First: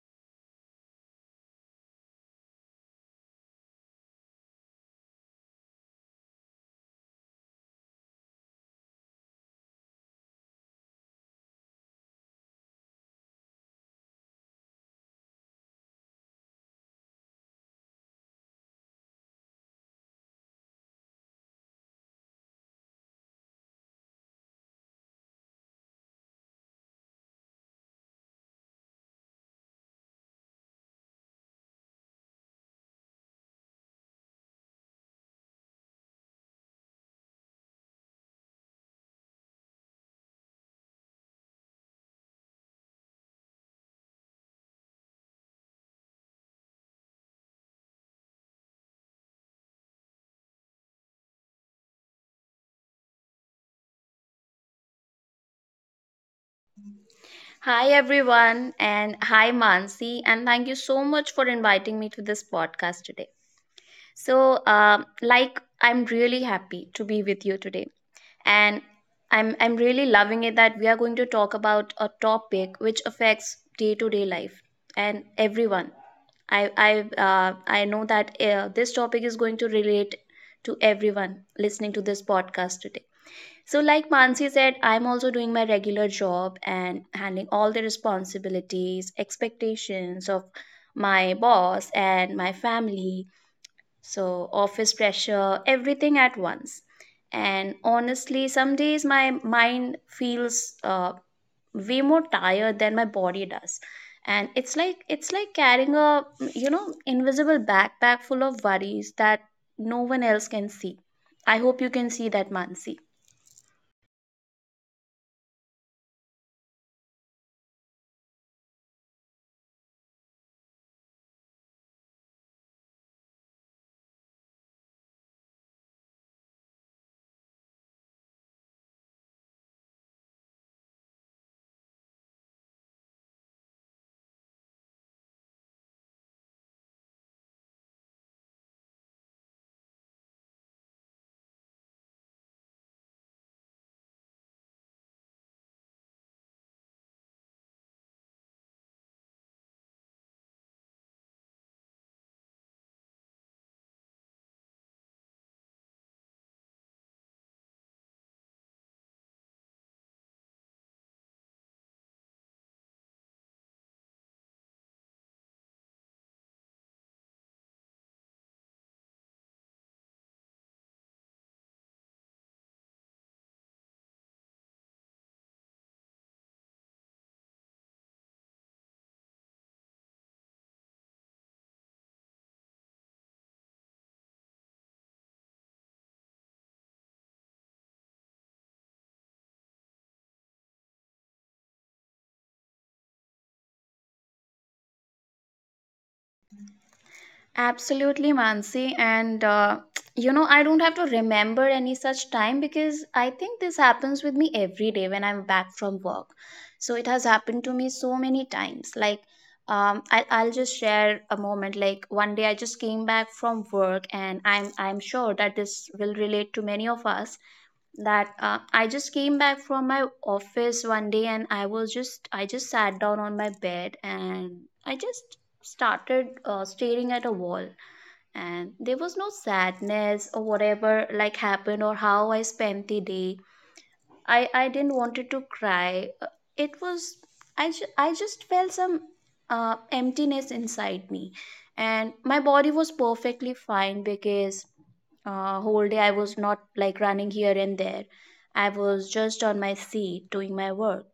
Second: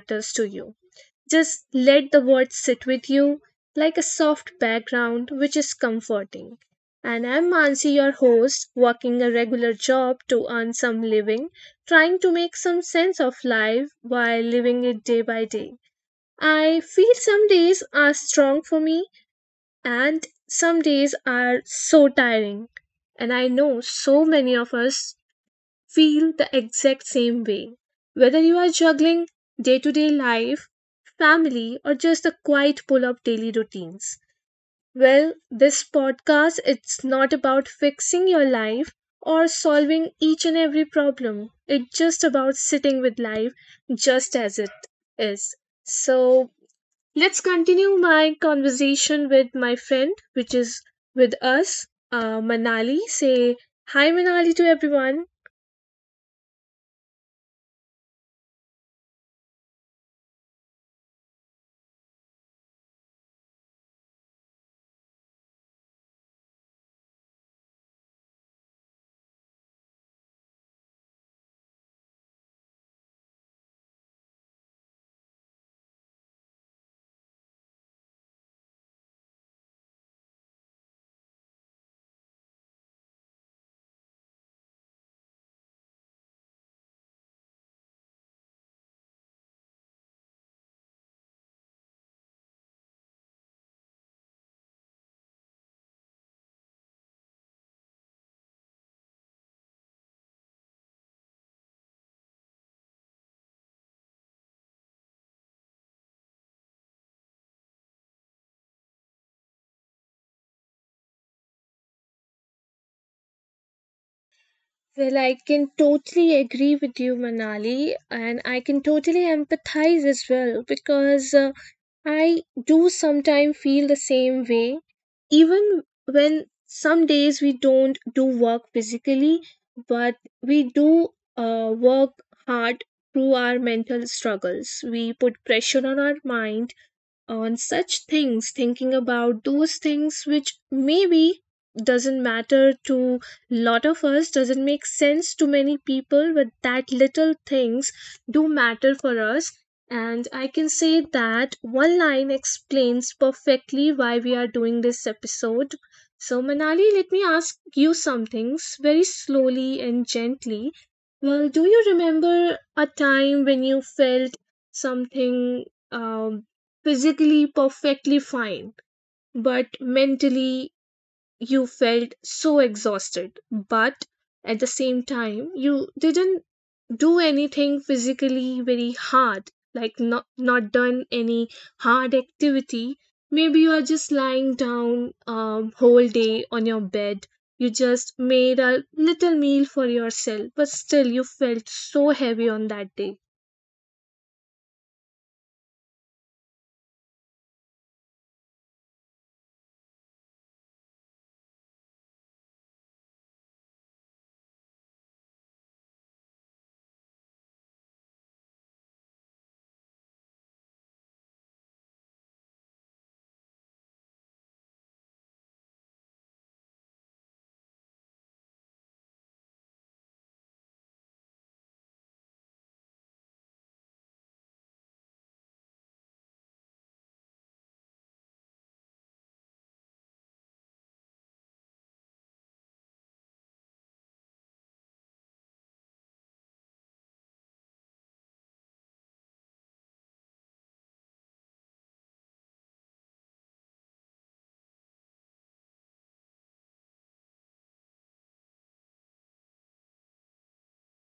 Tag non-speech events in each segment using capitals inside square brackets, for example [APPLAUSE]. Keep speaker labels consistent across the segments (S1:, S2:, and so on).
S1: matters to you. Just let the words sit with you like a soft background, which is comforting. And I'm Mansi, your host, working a regular job to earn some living, trying to make some sense of life while living it day by day. I feel some days are strong for me and some days are so tiring. And I know so many of us feel the exact same way. Whether you are juggling day to day life, family, or just the quiet pull of daily routines. Well, this podcast it's not about fixing your life or solving each and every problem. It's just about sitting with life just as it is. So let's continue my conversation with my friend, which is with us, Manali. Say hi, Manali, to everyone.
S2: Hi, everyone, and hi, Mansi, and thank you so much for inviting me to this podcast today. So, I'm really happy to be with you today, and I'm really loving it that we are going to talk about a topic which affects day-to-day life and everyone. I I I know that this topic is going to relate to everyone listening to this podcast today. So, like Mansi said, I'm also doing my regular job and handling all the responsibilities, expectations of my boss and my family. So, office pressure, everything at once. And honestly, some days my mind feels way more tired than my body does, and it's like carrying a, invisible backpack full of worries that no one else can see. I hope you can see that, Mansi.
S1: Well, I can totally agree with you, Manali, and I can totally empathize as well because I do sometimes feel the same way. Even when some days we don't do work physically, but we do work hard through our mental struggles. We put pressure on our mind on such things thinking about those things which maybe doesn't matter to lot of us, doesn't make sense to many people, but that little things do matter for us. And I can say that one line explains perfectly why we are doing this episode. So Manali, let me ask you some things very slowly and gently. Well, do you remember a time when you felt something, um, physically perfectly fine, but mentally you felt so exhausted? But at the same time, you didn't do anything physically very hard, like not done any hard activity. Maybe you are just lying down whole day on your bed. You just made a little meal for yourself, but still you felt so heavy on that day.
S2: Absolutely, Mansi. And, [TSK] I don't have to remember any such time because I think this happens with me every day when I'm back from work. So it has happened to me so many times. I'll just share a moment. Like one day I just came back from work, and I'm sure that this will relate to many of us that I just came back from my office one day, and I just sat down on my bed and I just started staring at a wall. And there was no sadness or whatever, like happened or how I spent the day. I didn't wanted to cry. It was I ju- I just felt some emptiness inside me, and my body was perfectly fine because whole day I was not like running here and there. I was just on my seat doing my work,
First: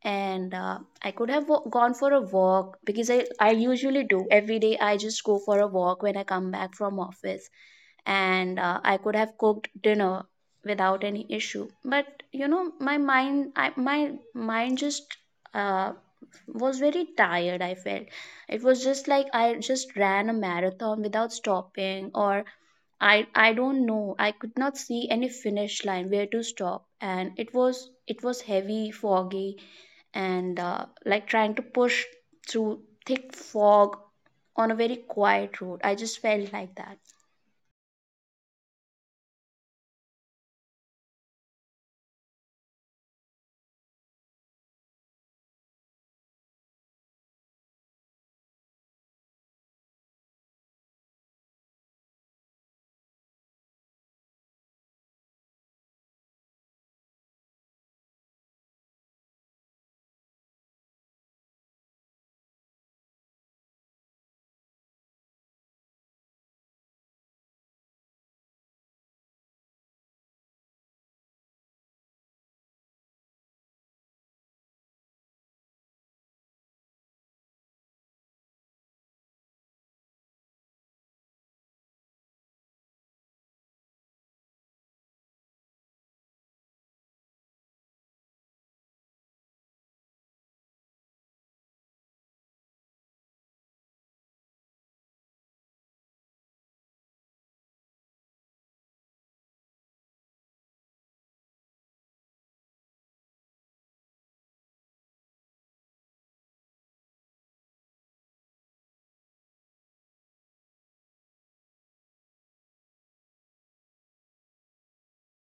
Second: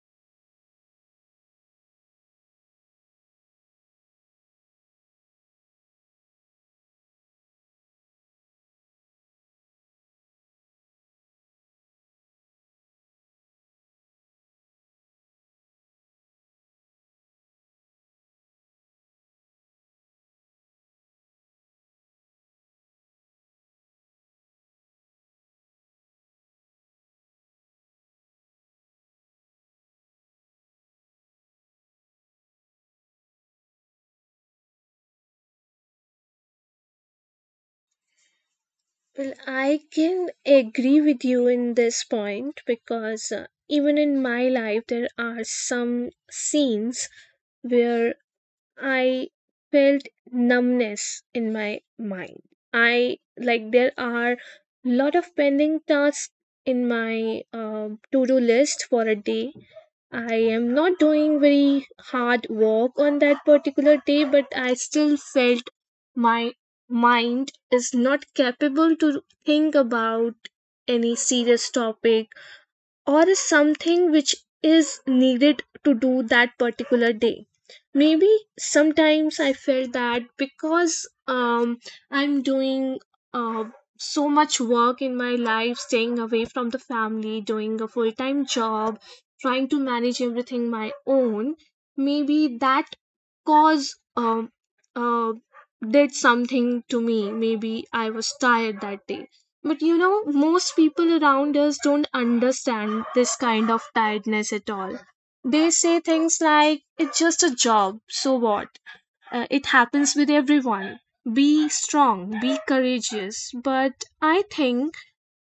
S2: and I could have gone for a walk because I usually do every day. I just go for a walk when I come back from office, and I could have cooked dinner without any issue. But you know, my mind just uh, was very tired. I felt it was just like I just ran a marathon without stopping, or I don't know. I could not see any finish line where to stop, and it was heavy, foggy, and like trying to push through thick fog on a very quiet road. I just felt like that.
S1: Well, I can agree with you in this point because even in my life, there are some scenes where I felt numbness in my mind. I like there are lot of pending tasks in my to do list for a day. I am not doing very hard work on that particular day, but I still felt my mind is not capable to think about any serious topic, or is something which is needed to do that particular day. Maybe sometimes I felt that because um, I'm doing uh, so much work in my life, staying away from the family, doing a full-time job, trying to manage everything my own. Maybe that cause uh, did something to me. Maybe I was tired that day. But you know, most people around us don't understand this kind of tiredness at all. They say things like, it's just a job, so what? It happens with everyone. Be strong, be courageous. But I think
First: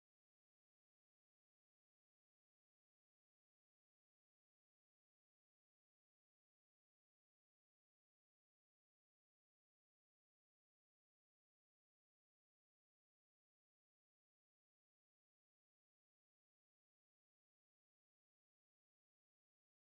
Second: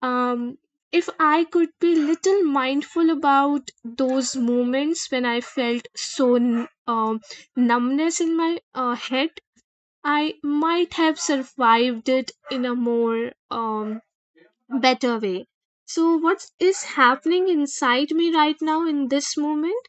S1: um, if I could be little mindful about those moments when I felt so numbness in my head, I might have survived it in a more better way. So, what is happening inside me right now in this moment?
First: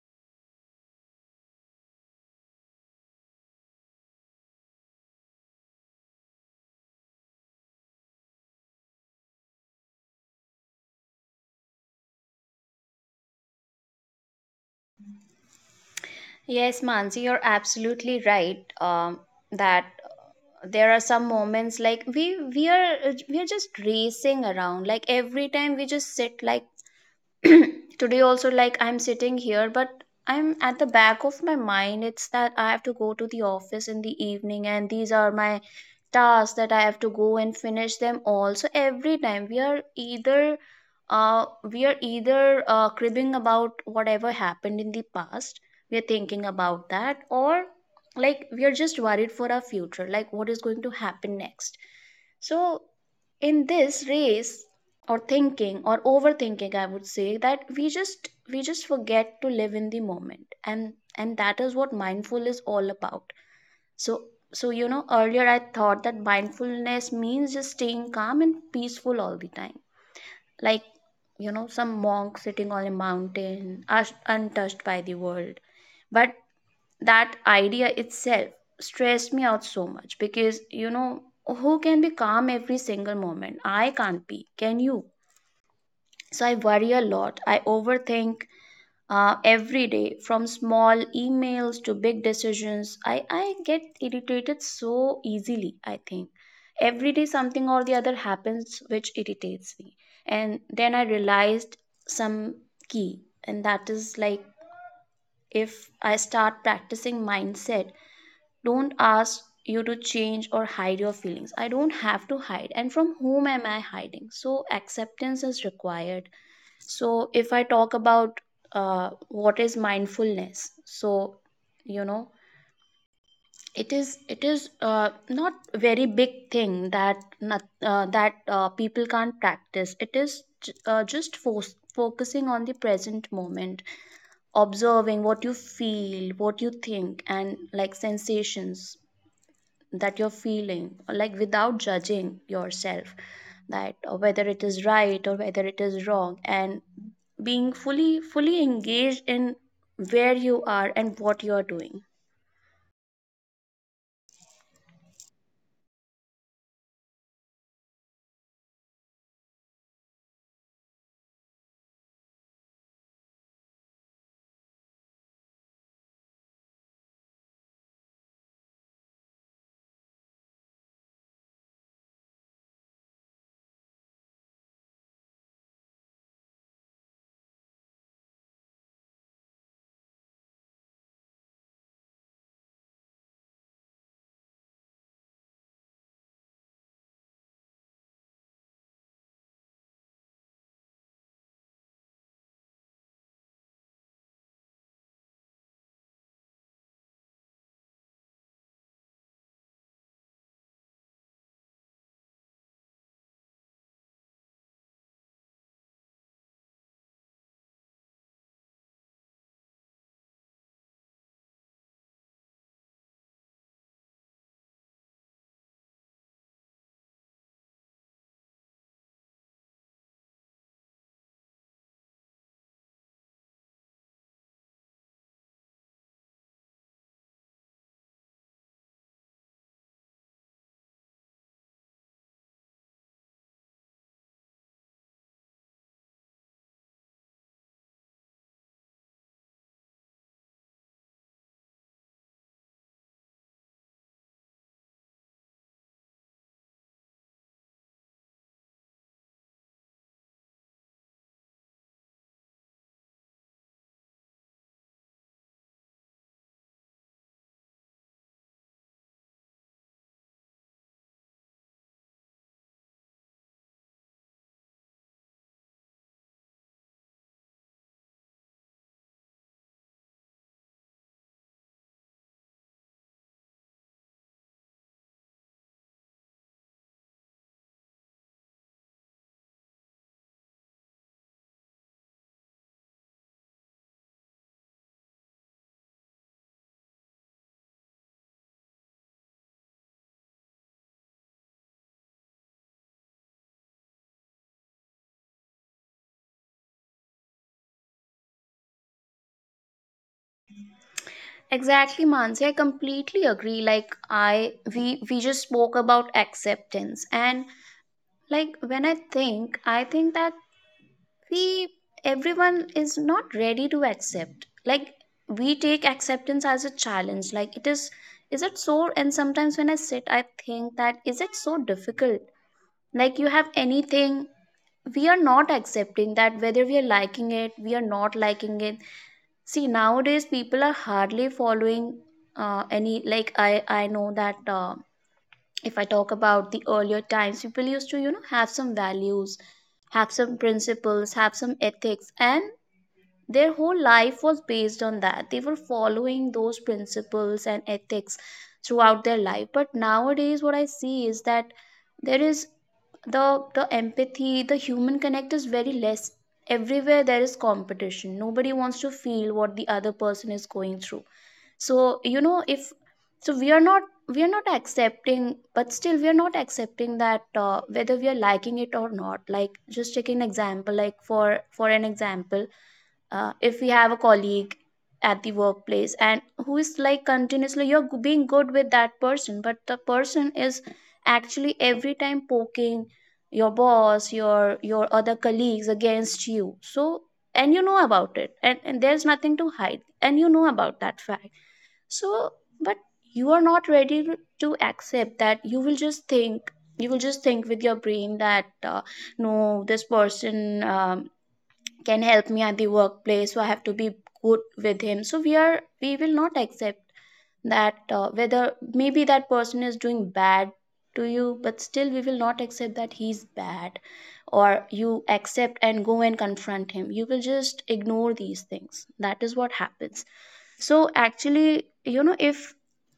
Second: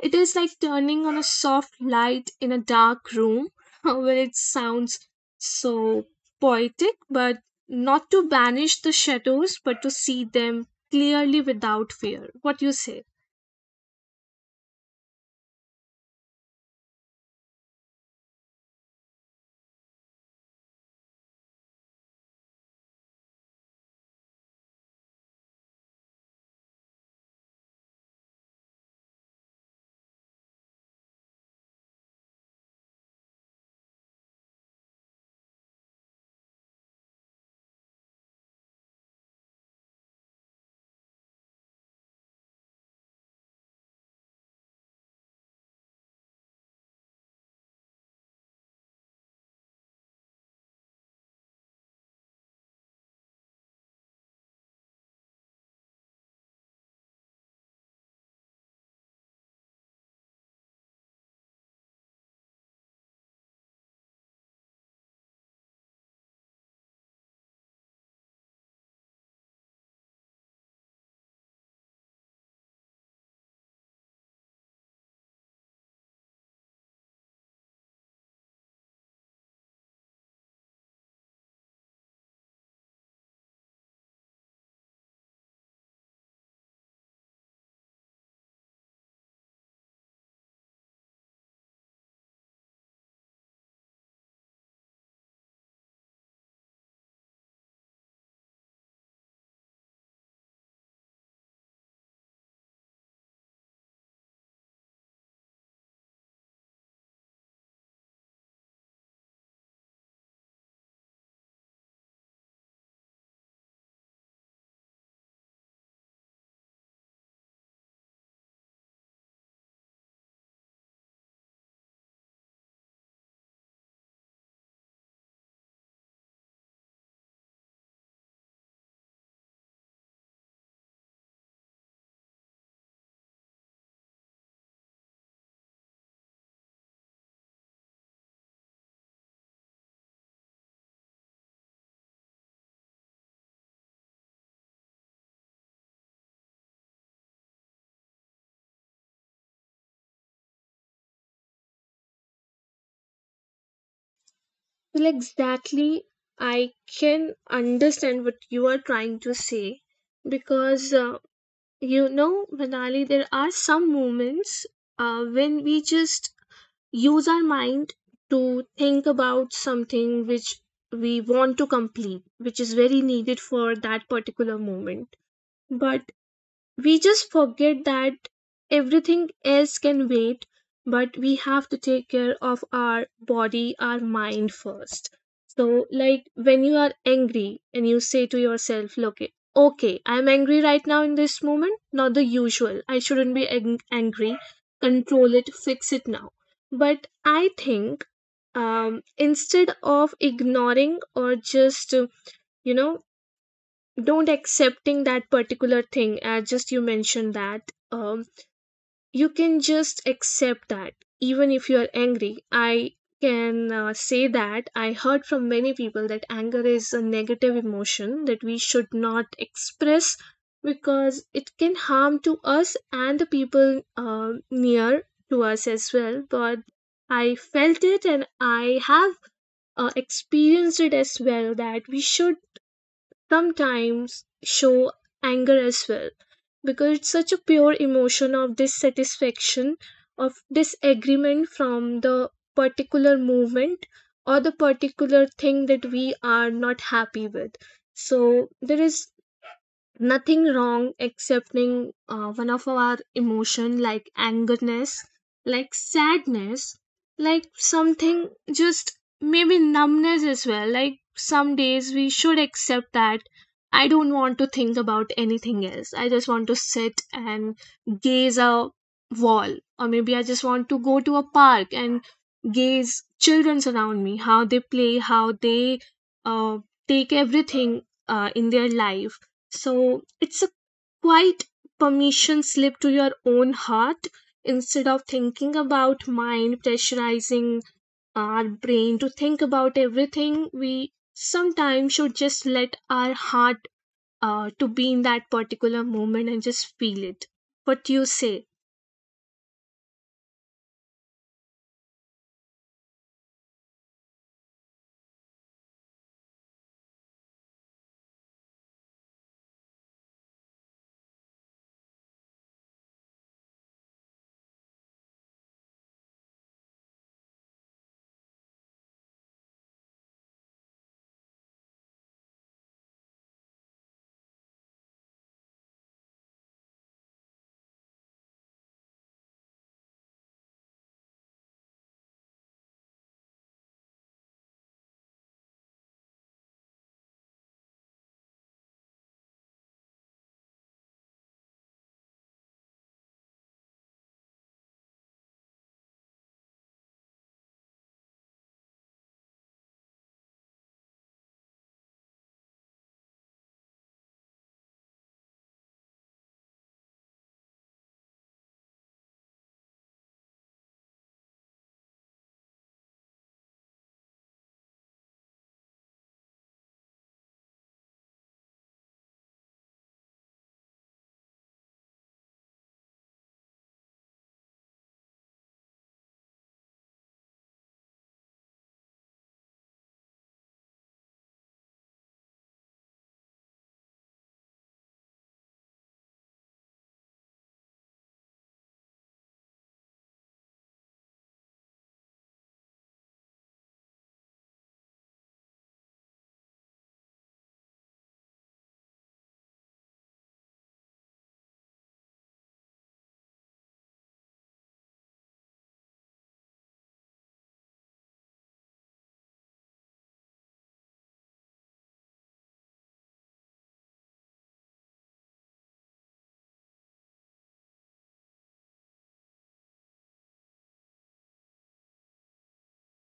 S1: It is like turning on a soft light in a dark room [LAUGHS] where it sounds so poetic, but not to banish the shadows, but to see them clearly without fear. What you say?
S2: Yes, Mansi, you're absolutely right. That there are some moments like we are just racing around. Like every time we just sit like [CLEARS THROAT] today also, like I'm sitting here, but I'm at the back of my mind. It's that I have to go to the office in the evening, and these are my tasks that I have to go and finish them all. So every time we are either cribbing about whatever happened in the past, we are thinking about that, or like we are just worried for our future, like what is going to happen next. So in this race or thinking or overthinking, I would say that we just forget to live in the moment, and that is what mindful is all about. So, so you know, earlier I thought that mindfulness means just staying calm and peaceful all the time. Like, you know, some monk sitting on a mountain, untouched by the world. But that idea itself stressed me out so much because, you know, who can be calm every single moment? I can't be. Can you? So I worry a lot. I overthink every day, from small emails to big decisions. I get irritated so easily. I think every day something or the other happens which irritates me, and then I realized some key, and that is like if I start practicing mindset, don't ask you to change or hide your feelings. I don't have to hide, and from whom am I hiding? So acceptance is required. So if I talk about what is mindfulness, so you know it is not very big thing that people can't practice. It is just focusing on the present moment, observing what you feel, what you think, and like sensations that you're feeling, like without judging yourself, that whether it is right or whether it is wrong, and being fully, fully engaged in where you are and what you are doing.
S1: Well, exactly. I can understand what you are trying to say because, you know, Manali, there are some moments when we just use our mind to think about something which we want to complete, which is very needed for that particular moment. But we just forget that everything else can wait, but we have to take care of our body, our mind first. So, like when you are angry and you say to yourself, look, okay, I'm angry right now in this moment, not the usual. I shouldn't be angry. Control it, fix it now. But I think instead of ignoring or just, you know, don't accepting that particular thing. As just you mentioned that um, you can just accept that even if you are angry. I can say that I heard from many people that anger is a negative emotion that we should not express because it can harm to us and the people near to us as well. But I felt it and I have experienced it as well, that we should sometimes show anger as well because it's such a pure emotion of dissatisfaction, of disagreement from the particular movement or the particular thing that we are not happy with. So there is nothing wrong excepting one of our emotion, like angerness, like sadness, like something, just maybe numbness as well. Like some days we should accept that I don't want to think about anything else, I just want to sit and gaze a wall, or maybe I just want to go to a park and gaze children around me, how they play, how they uh, take everything in their life. So it's a quite permission slip to your own heart, instead of thinking about mind pressurizing our brain to think about everything. We sometimes should just let our heart to be in that particular moment and just feel it. What you say?
S2: Exactly, Mansi. I completely agree. Like we just spoke about acceptance, and like when I think that we, everyone is not ready to accept. Like we take acceptance as a challenge, like it is it so? And sometimes when I sit, I think, that is it so difficult? Like you have anything, we are not accepting that whether we are liking it, we are not liking it. See, nowadays people are hardly following any, like I know that if I talk about the earlier times, people used to, you know, have some values, have some principles, have some ethics, and their whole life was based on that. They were following those principles and ethics throughout their life. But nowadays what I see is that there is the empathy, the human connect is very less. Everywhere there is competition, nobody wants to feel what the other person is going through. So you know, if, so we are not, we are not accepting, but still we are not accepting that whether we are liking it or not. Like just take an example, like for an example, if we have a colleague at the workplace and who is like continuously, being good with that person, but the person is actually every time poking your boss, your other colleagues against you. So, and you know about it, and there's nothing to hide and you know about that fact. So, but you are not ready to accept that. You will just think with your brain that no, this person can help me at the workplace, so I have to be good with him. So we will not accept that whether maybe that person is doing bad to you, but still we will not accept that he's bad. Or you accept and go and confront him, you will just ignore these things. That is what happens. So actually, you know, if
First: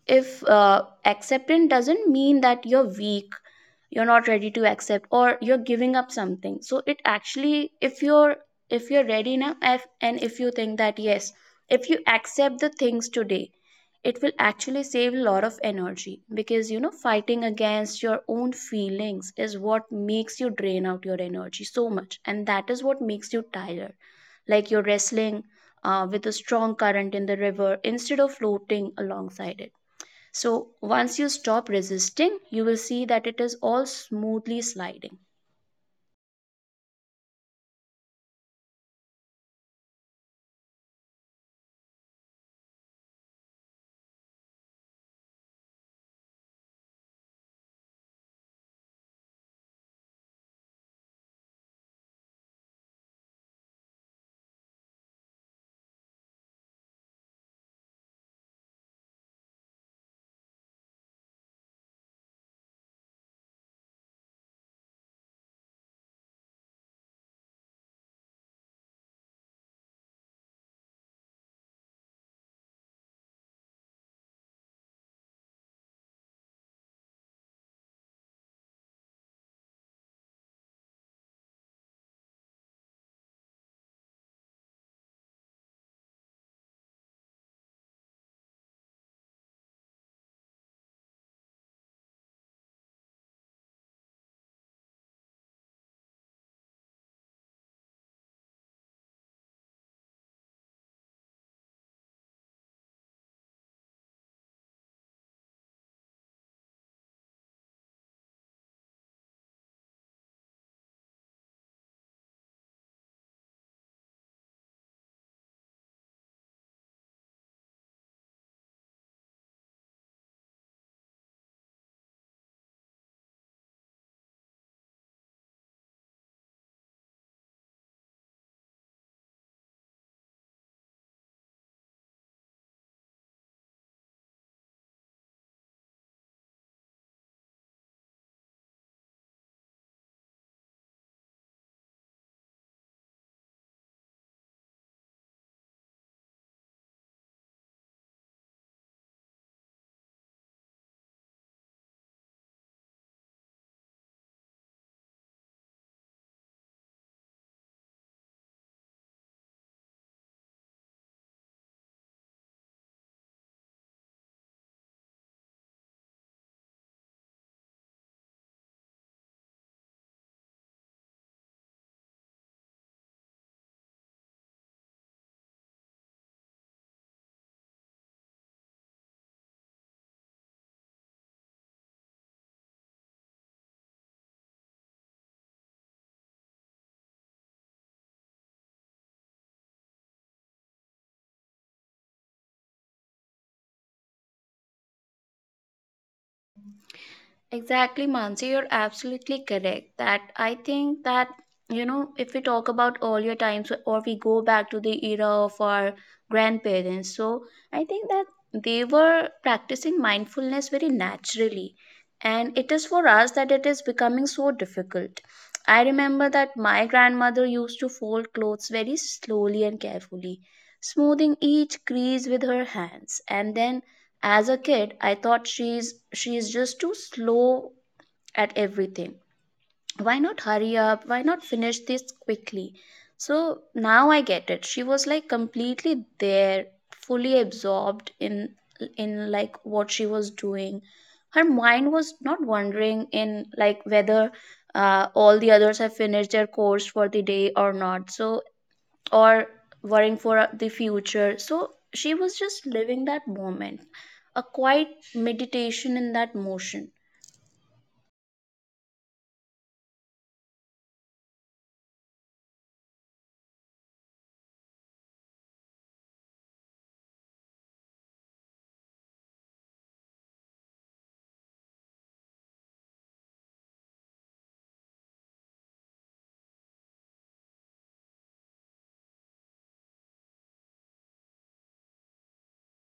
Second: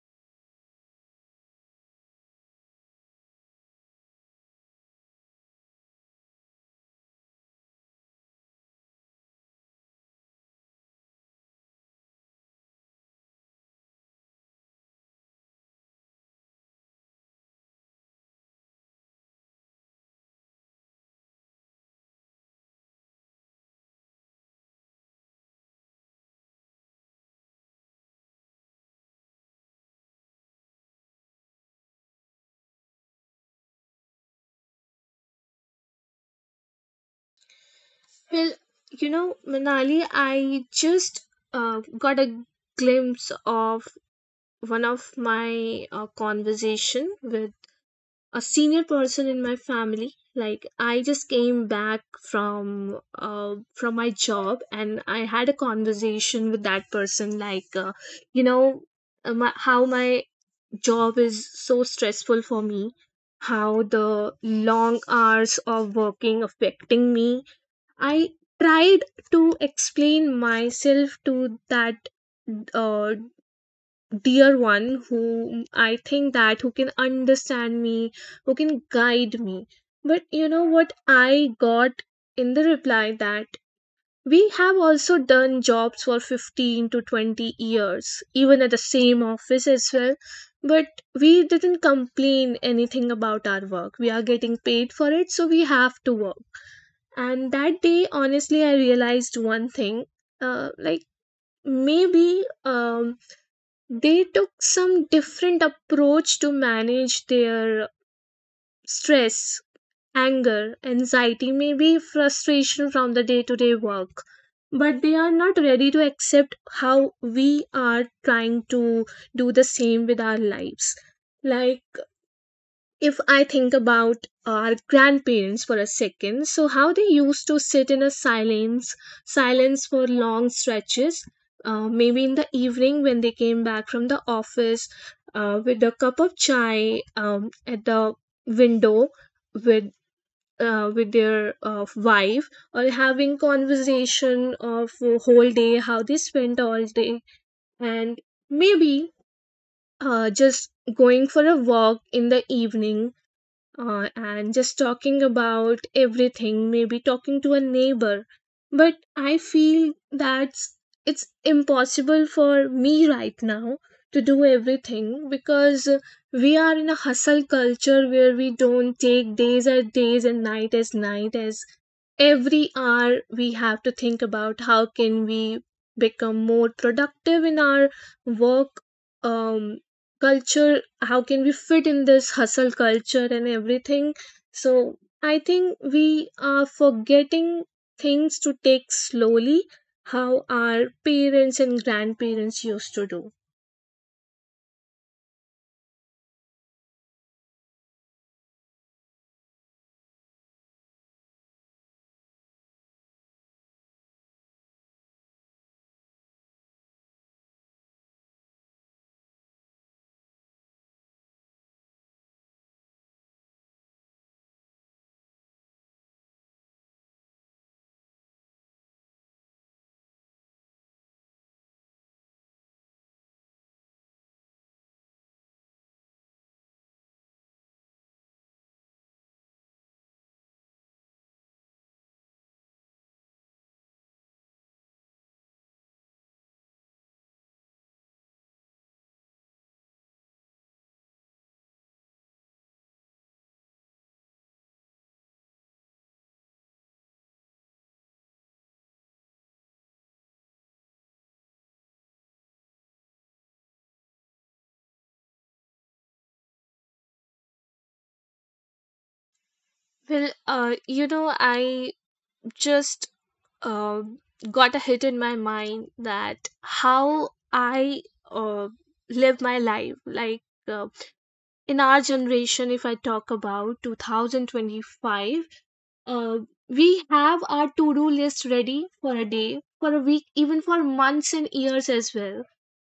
S2: if acceptance doesn't mean that you're weak, you're not ready to accept, or you're giving up something. So it actually, if you're ready now, if, and if you think that yes, if you accept the things today, it will actually save a lot of energy, because you know, fighting against your own feelings is what makes you drain out your energy so much, and that is what makes you tired. Like you're wrestling with a strong current in the river instead of floating alongside it. So once you stop resisting, you will see that it is all smoothly sliding.
S1: Well, you know, Manali, I just got a glimpse of one of my conversation with a senior person in my family. Like I just came back from from my job, and I had a conversation with that person. Like you know, how my job is so stressful for me, how the long hours of working affecting me. I tried to explain myself to that uh, dear one whom I think that who can understand me, who can guide me. But you know what I got in the reply, that we have also done jobs for 15 to 20 years, even at the same office as well. But we didn't complain anything about our work. We are getting paid for it, so we have to work. And that day, honestly, I realized one thing. Like maybe they took some different approach to manage their stress, anger, anxiety, maybe frustration from the day to day work. But they are not ready to accept how we are trying to do the same with our lives. Like if I think about our grandparents for a second, so how they used to sit in a silence, silence for long stretches, maybe in the evening when they came back from the office, with a cup of chai, at the window, with with their wife, or having conversation of whole day, how they spent all day, and maybe just going for a walk in the evening, and just talking about everything, maybe talking to a neighbor. But I feel that it's impossible for me right now to do everything, because we are in a hustle culture where we don't take days as days and night as night, as every hour we have to think about how can we become more productive in our work um culture, how can we fit in this hustle culture and everything. So I think we are forgetting things to take slowly, how our parents and grandparents used to do.
S2: Exactly, Mansi, you're absolutely correct. That I think that, you know, if we talk about earlier times, or we go back to the era of our grandparents, so I think that they were practicing mindfulness very naturally. And it is for us that it is becoming so difficult. I remember that my grandmother used to fold clothes very slowly and carefully, smoothing each crease with her hands, and then as a kid, I thought she's just too slow at everything. Why not hurry up? Why not finish this quickly? So now I get it. She was like completely there, fully absorbed in like what she was doing. Her mind was not wondering in, like whether all the others have finished their course for the day or not. So, or worrying for the future. So she was just living that moment, a quiet meditation in that motion.
S1: Well, you know, I just uh, got a hit in my mind that how I uh, live my life. Like uh, in our generation, if I talk about 2025, uh, we have our to-do list ready for a day, for a week, even for months and years as well.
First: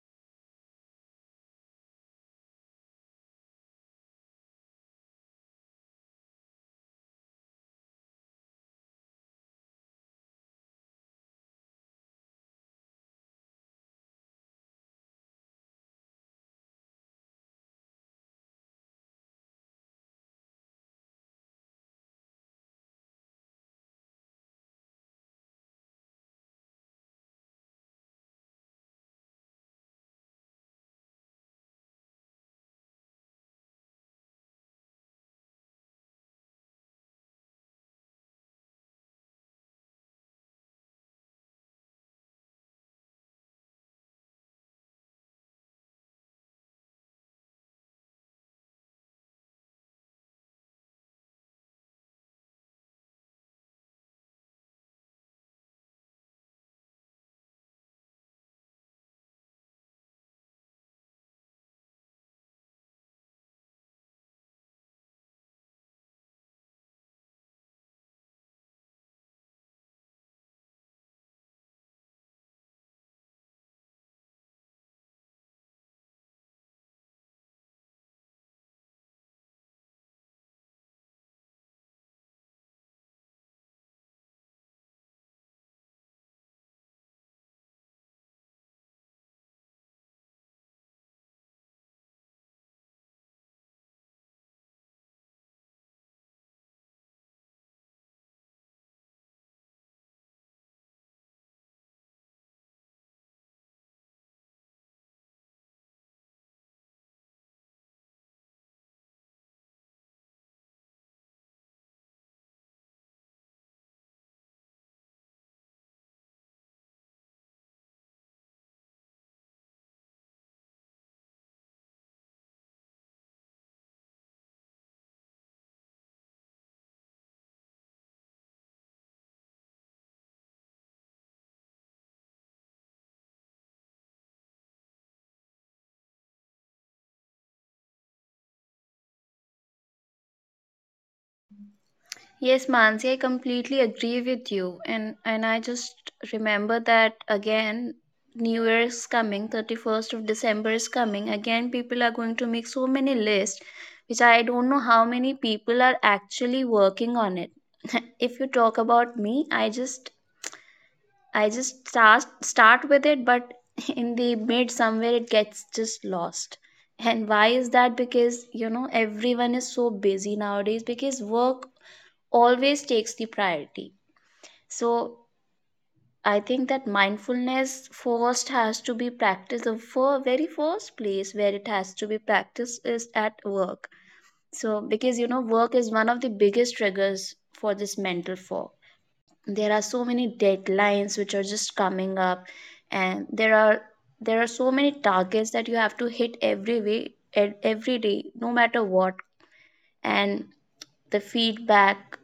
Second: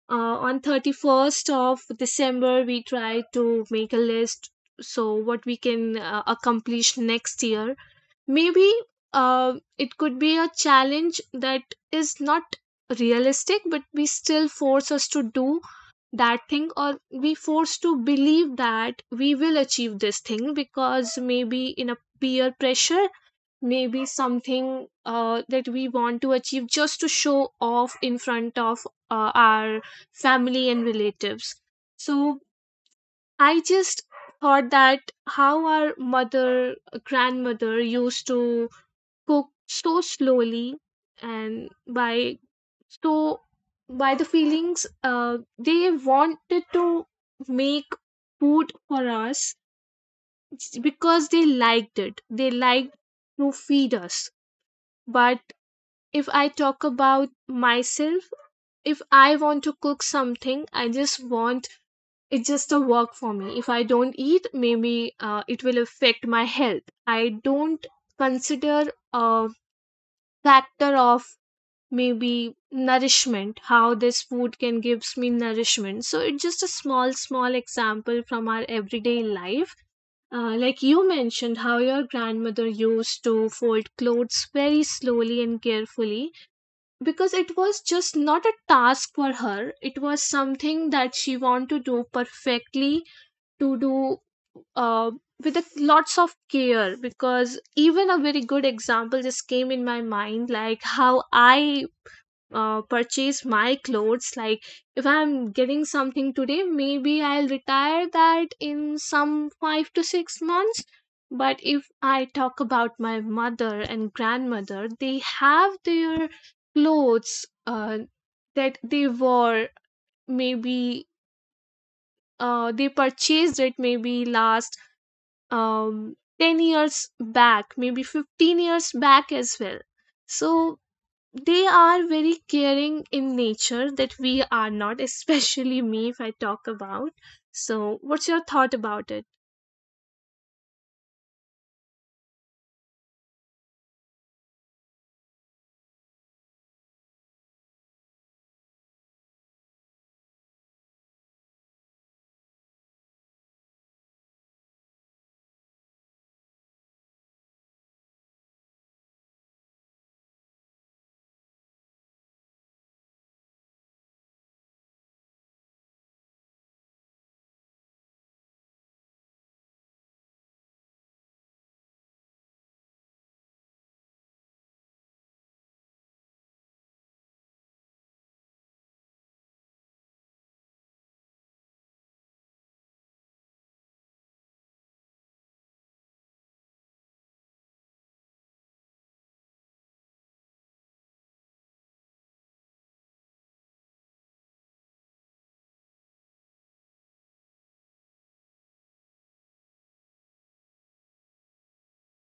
S1: On 31st of December we try to make a list, so what we can accomplish next year. Maybe it could be a challenge that is not realistic, but we still force us to do that thing, or we force to believe that we will achieve this thing because maybe in a peer pressure, maybe something that we want to achieve just to show off in front of our family and relatives. So I just thought that how our mother, grandmother used to cook so slowly, and by so by the feelings they wanted to make food for us, because they liked it, they liked to feed us. But if I talk about myself, if I want to cook something, I just want, it's just a work for me. If I don't eat, maybe it will affect my health. I don't consider a factor of maybe nourishment, how this food can gives me nourishment. So it's just a small, small example from our everyday life. Like you mentioned, how your grandmother used to fold clothes very slowly and carefully because it was just not a task for her, it was something that she wanted to do perfectly, to do uh, with a, lots of care. Because even a very good example just came in my mind, like how I purchase my clothes. Like if I'm getting something today, maybe I'll retire that in some 5 to 6 months. But if I talk about my mother and grandmother, they have their clothes that they wore, maybe they purchased it maybe last um, 10 years back, maybe 15 years back as well. So they are very caring in nature that we are not, especially me if I talk about. So what's your thought about it?
S2: Yes, Mansi, I completely agree with you. And I just remember that again, New Year is coming, 31st of December is coming. Again, people are going to make so many lists, which I don't know how many people are actually working on it. [LAUGHS] If you talk about me, I just, I just start with it, but [LAUGHS] in the mid somewhere it gets just lost. And why is that? Because you know everyone is so busy nowadays because work always takes the priority. So I think that mindfulness first has to be practiced. The very first place where it has to be practiced is at work. So, because you know, work is one of the biggest triggers for this mental fog. There are so many deadlines which are just coming up, and there are so many targets that you have to hit every day, no matter what. And the feedback,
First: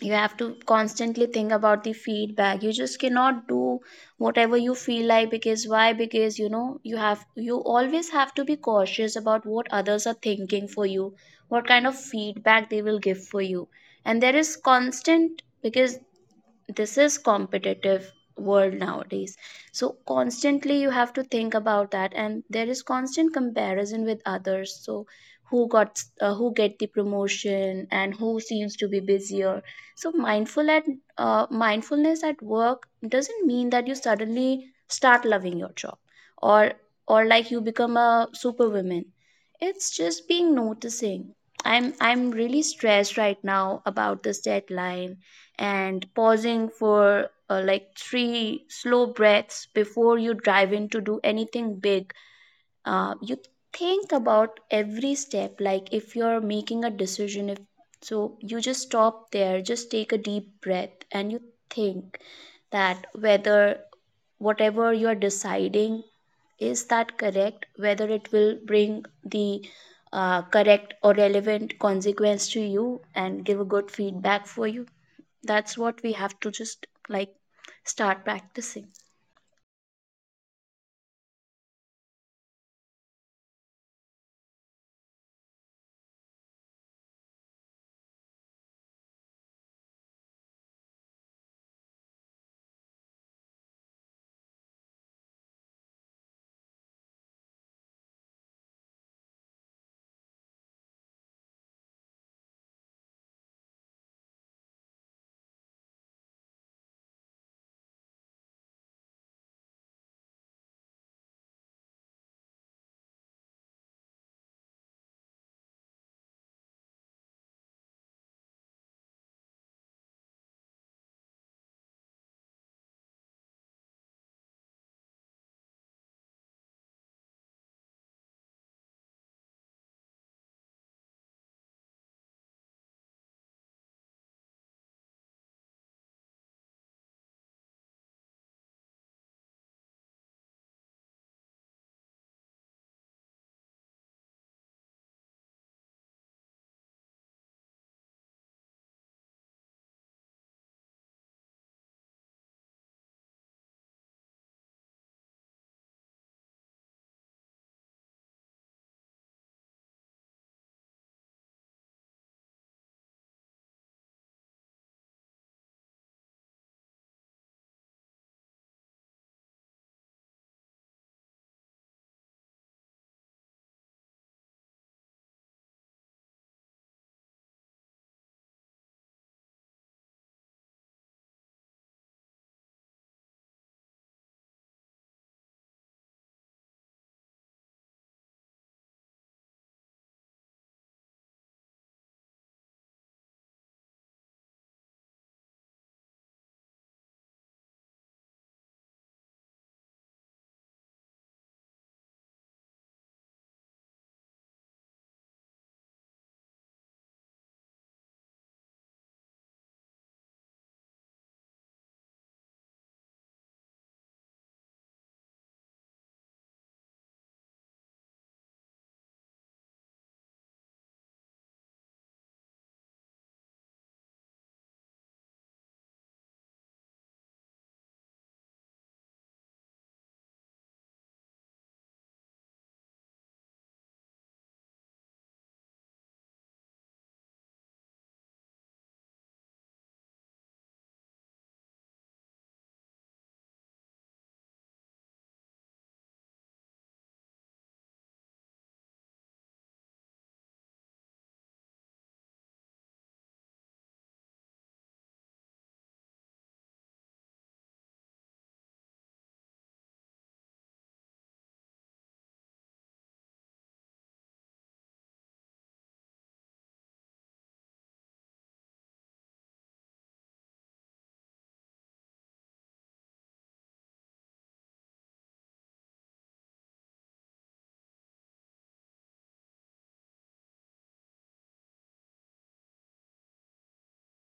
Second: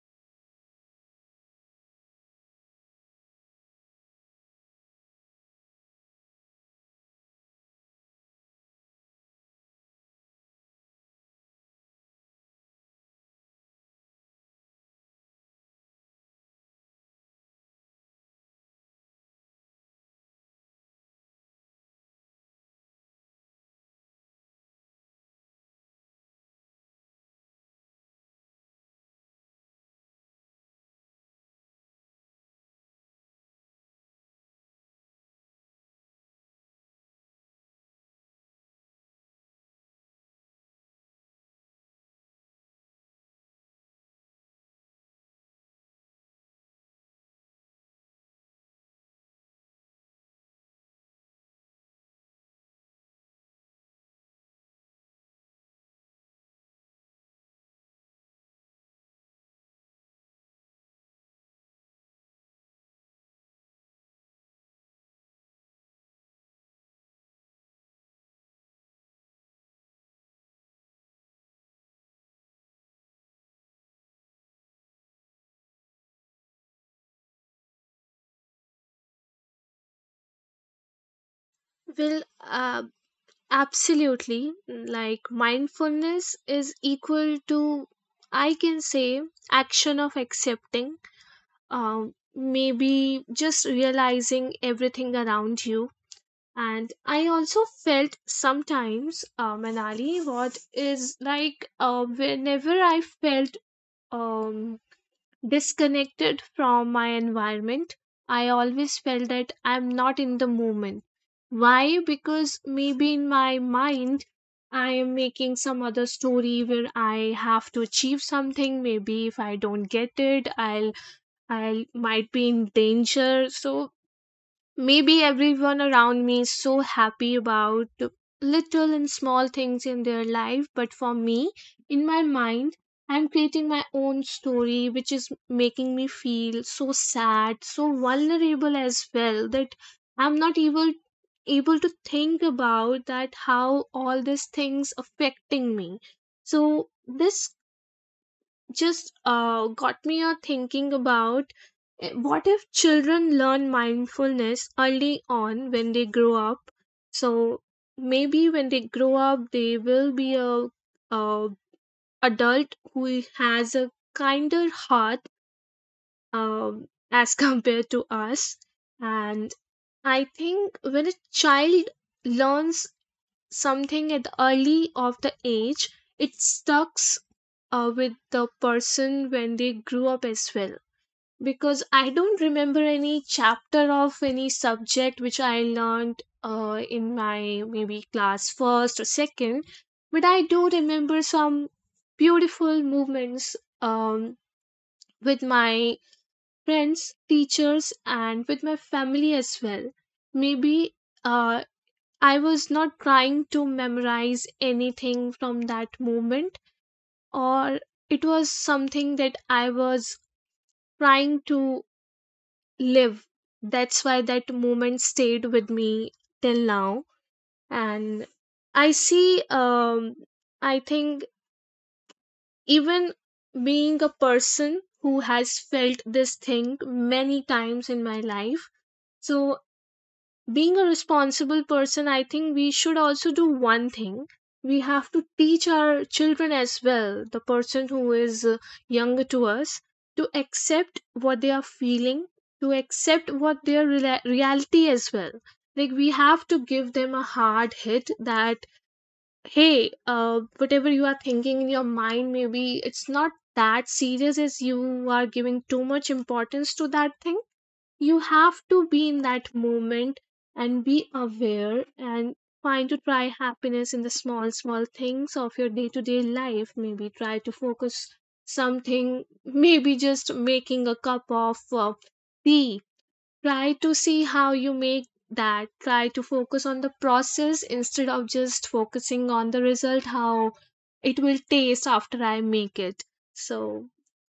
S2: you have to constantly think about the feedback. You just cannot do whatever you feel like. Because why? Because you know, you always have to be cautious about what others are thinking for you, what kind of feedback they will give for you. And there is constant, because this is competitive world nowadays, so constantly you have to think about that. And there is constant comparison with others. So who got who get the promotion and who seems to be busier. So mindfulness at work doesn't mean that you suddenly start loving your job, or like you become a superwoman. It's just being noticing I'm really stressed right now about this deadline, and pausing for like three slow breaths before you dive in to do anything big. You think about every step, like if you're making a decision. If so you just stop there, just take a deep breath, and you think that whether whatever you're deciding, is that correct, whether it will bring the correct or relevant consequence to you and give a good feedback for you. That's what we have to just like start practicing.
S1: Well, uh, absolutely. Like mindfulness is equal to, I can say, action of accepting. Um, Maybe just realizing everything around you. And I also felt sometimes, Manali, what is, like whenever I felt um disconnected from my environment. I always felt that I'm not in the moment. Why? Because maybe in my mind, I am making some other story where I have to achieve something. Maybe if I don't get it, I will might be in danger. So maybe everyone around me is so happy about little and small things in their life, but for me, in my mind, I'm creating my own story, which is making me feel so sad, so vulnerable as well, that I'm not able able to think about that, how all these things affecting me. So this just got me a thinking about, what if children learn mindfulness early on when they grow up? So maybe when they grow up they will be a adult who has a kinder heart, um, as [LAUGHS] compared to us. And I think when a child learns something at the early of the age, it stucks with the person when they grew up as well. Because I don't remember any chapter of any subject which I learned in my maybe class first or second, but I do remember some beautiful moments um, with my friends, teachers, and with my family as well. Maybe uh, I was not trying to memorize anything from that moment, or it was something that I was trying to live. That's why that moment stayed with me till now. And I see, I think even being a person who has felt this thing many times in my life, so being a responsible person, I think we should also do one thing. We have to teach our children as well, the person who is younger to us, to accept what they are feeling, to accept what their reality as well. Like, we have to give them a hard hit that, hey, whatever you are thinking in your mind, maybe it's not that serious as you are giving too much importance to that thing. You have to be in that moment and be aware, and find to try happiness in the small small things of your day to day life. Maybe try to focus something, maybe just making a cup of tea. Try to see how you make that. Try to focus on the process instead of just focusing on the result, how it will taste after I make it. So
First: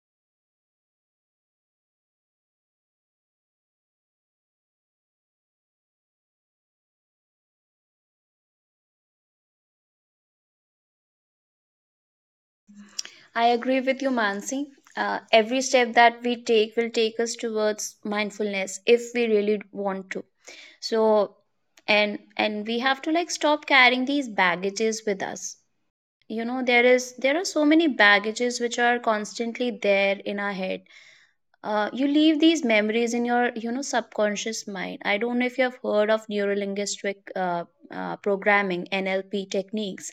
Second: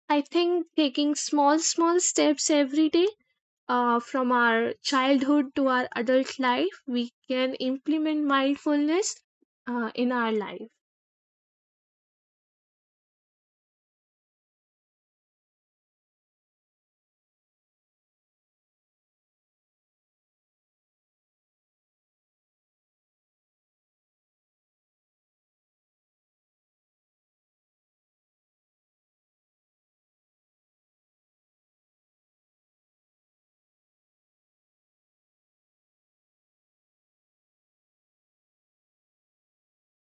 S1: I think taking small small steps every day, from our childhood to our adult life, we can implement mindfulness in our life.
S2: I agree with you, Mansi. Every step that we take will take us towards mindfulness if we really want to. So, and we have to like stop carrying these baggages with us. You know, there are so many baggages which are constantly there in our head. You leave these memories in your, you know, subconscious mind. I don't know if you have heard of neurolinguistic programming (NLP) techniques.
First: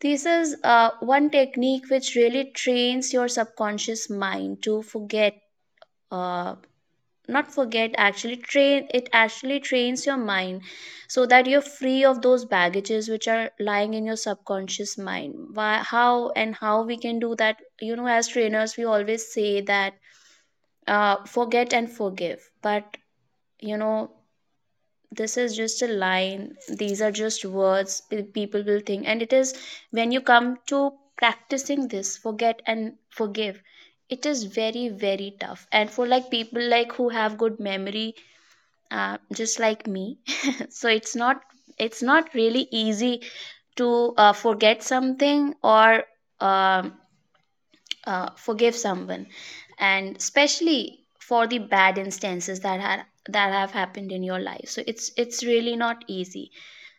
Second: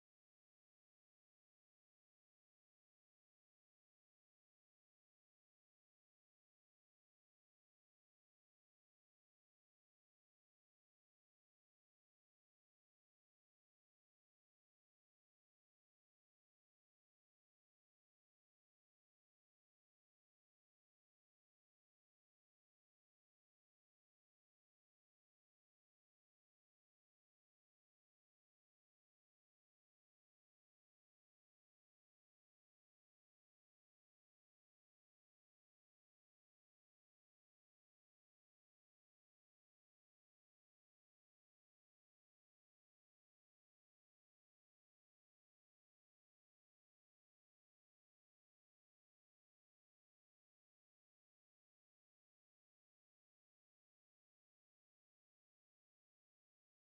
S2: This is one technique which really trains your subconscious mind to forget, uh, not forget, actually train it actually trains your mind so that you're free of those baggages which are lying in your subconscious mind. Why, how, and how we can do that? You know, as trainers, we always say that forget and forgive, but you know, this is just a line, these are just words. People will think. And it is, when you come to practicing this forget and forgive, it is very, very tough. And for like people like who have good memory, just like me, [LAUGHS] so it's not, it's not really easy to forget something or um forgive someone. And especially for the bad instances that have happened in your life, so it's really not easy.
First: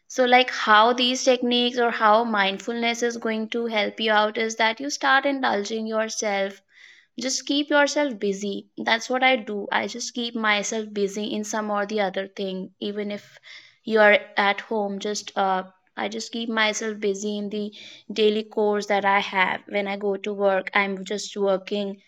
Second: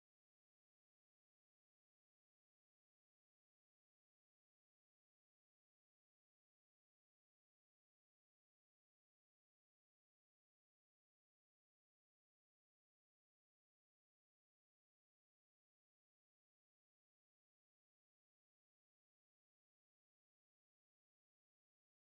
S2: So like how these techniques or how mindfulness is going to help you out, is that you start indulging yourself, just keep yourself busy. That's what I do. I just keep myself busy in some or the other thing. Even if you are at home, just I just keep myself busy in the daily course that I have. When I go to work, I'm just working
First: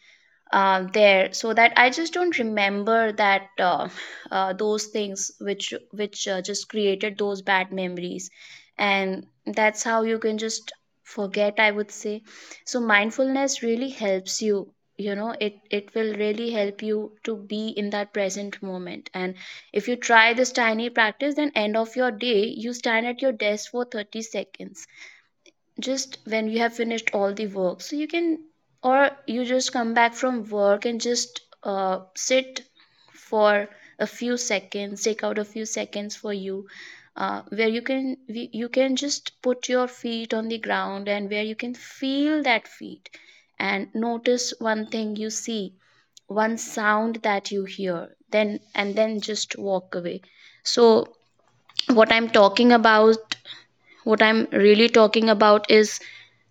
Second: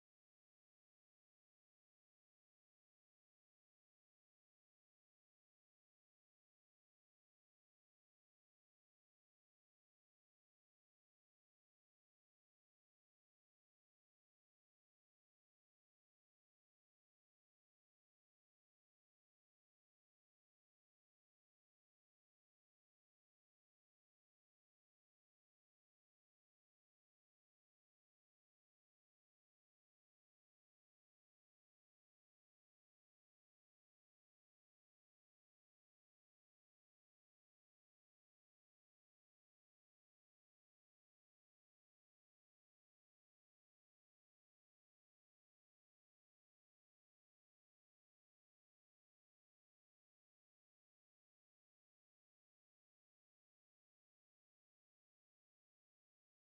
S2: there, so that I just don't remember that those things which just created those bad memories. And that's how you can just forget, I would say. So mindfulness really helps you, you know, it will really help you to be in that present moment. And if you try this tiny practice, then end of your day you stand at your desk for 30 seconds, just when you have finished all the work. So you can, or you just come back from work and just sit for a few seconds, take out a few seconds for you, where you can you can just put your feet on the ground and where you can feel that feet, and notice one thing you see, one sound that you hear, then and then just walk away. So what i'm talking about what I'm really talking about is,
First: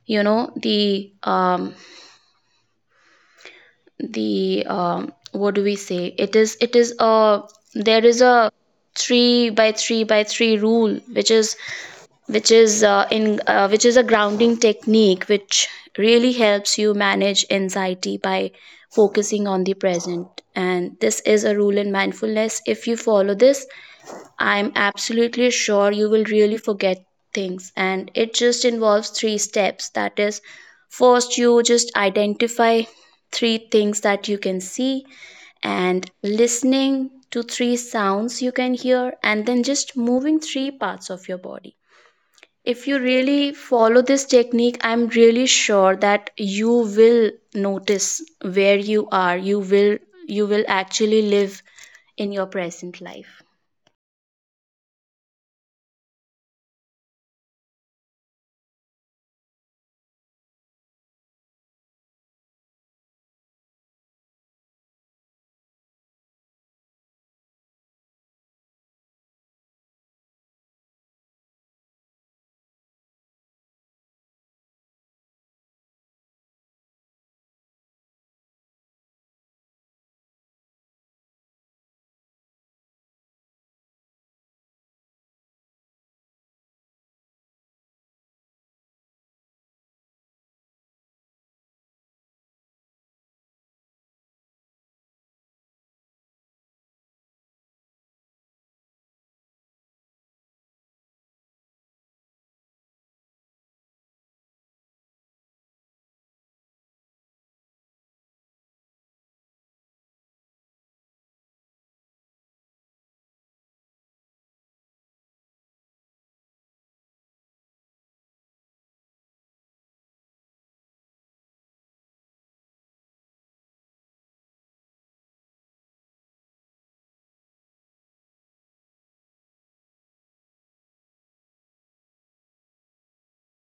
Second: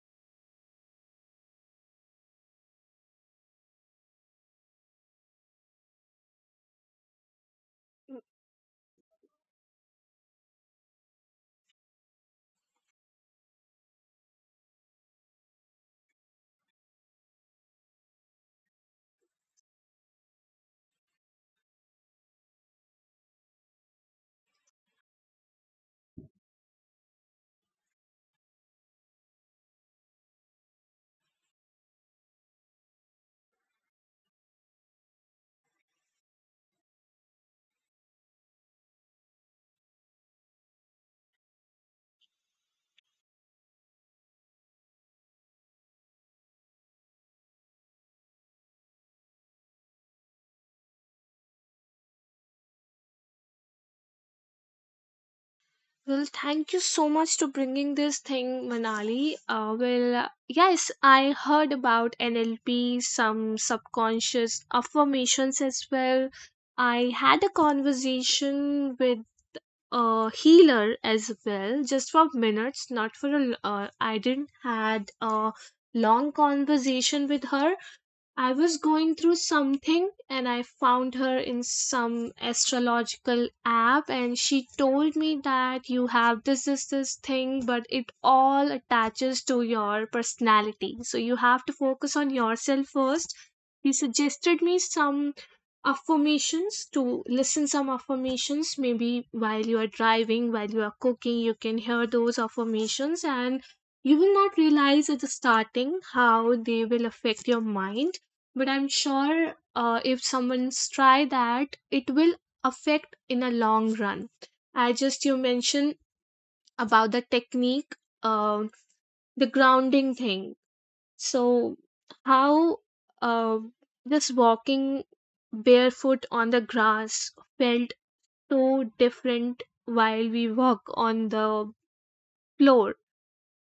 S2: you know, the what do we say it is a there is a three by three by three rule, which is in which is a grounding technique which really helps you manage anxiety by focusing on the present. And this is a rule in mindfulness. If you follow this, I'm absolutely sure you will really forget things, and it just involves three steps. That is, first, you just identify three things that you can see, and listening to three sounds you can hear, and then just moving three parts of your body. If you really follow this technique, I'm really sure that you will notice where you are. You will actually live in your present life.
S1: Well, thank you so much to bringing this thing, Manali. Well, yes, I heard about NLP, some subconscious affirmations as well. I had a conversation with a healer as well, just for minutes, not for a. I didn't had a long conversation with her. I was going through something and I found her in some astrological app, and she told me that you have this this this thing, but it all attaches to your personality, so you have to focus on yourself first. He suggested me some affirmations to listen, some affirmations maybe while you are driving, while you are cooking, you can hear those affirmations. And you will not realize at the starting how they will affect your mind, but I'm sure if someone's try that, it will affect in a long run. I just you mentioned about the technique, uh, the grounding thing. So how uh, just walking barefoot on the grass felt so different while we walk on the floor.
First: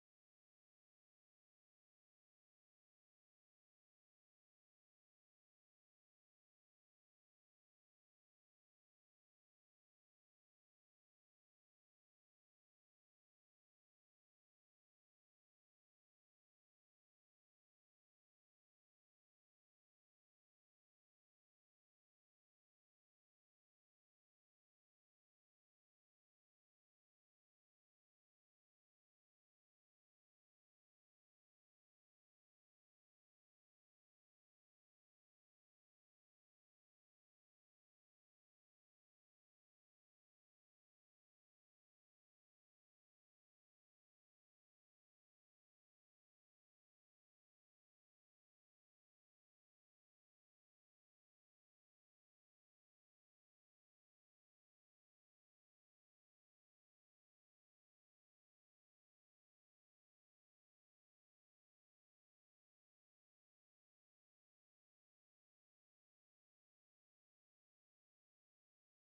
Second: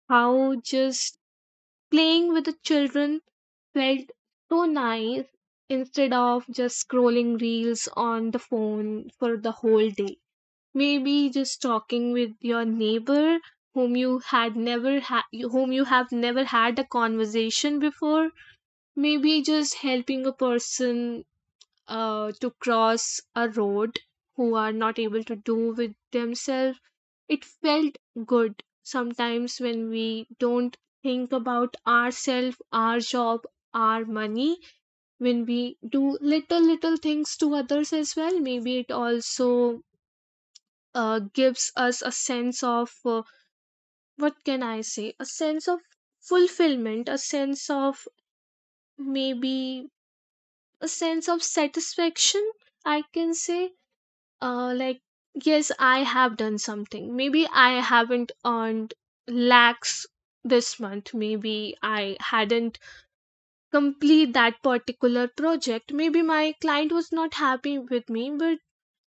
S1: How just playing with the children felt so nice, instead of just scrolling reels on the phone for the whole day. Maybe just talking with your neighbor whom you had never ha- whom you have never had a conversation before. Maybe just helping a person to cross a road who are not able to do with themselves. It felt good sometimes when we don't think about ourselves, our job, our money. When we do little little things to others as well, maybe it also gives us a sense of, what can I say, a sense of fulfillment, a sense of, maybe a sense of satisfaction, I can say. Like, yes, I have done something. Maybe I haven't earned lakhs this month, maybe I hadn't complete that particular project, maybe my client was not happy with me, but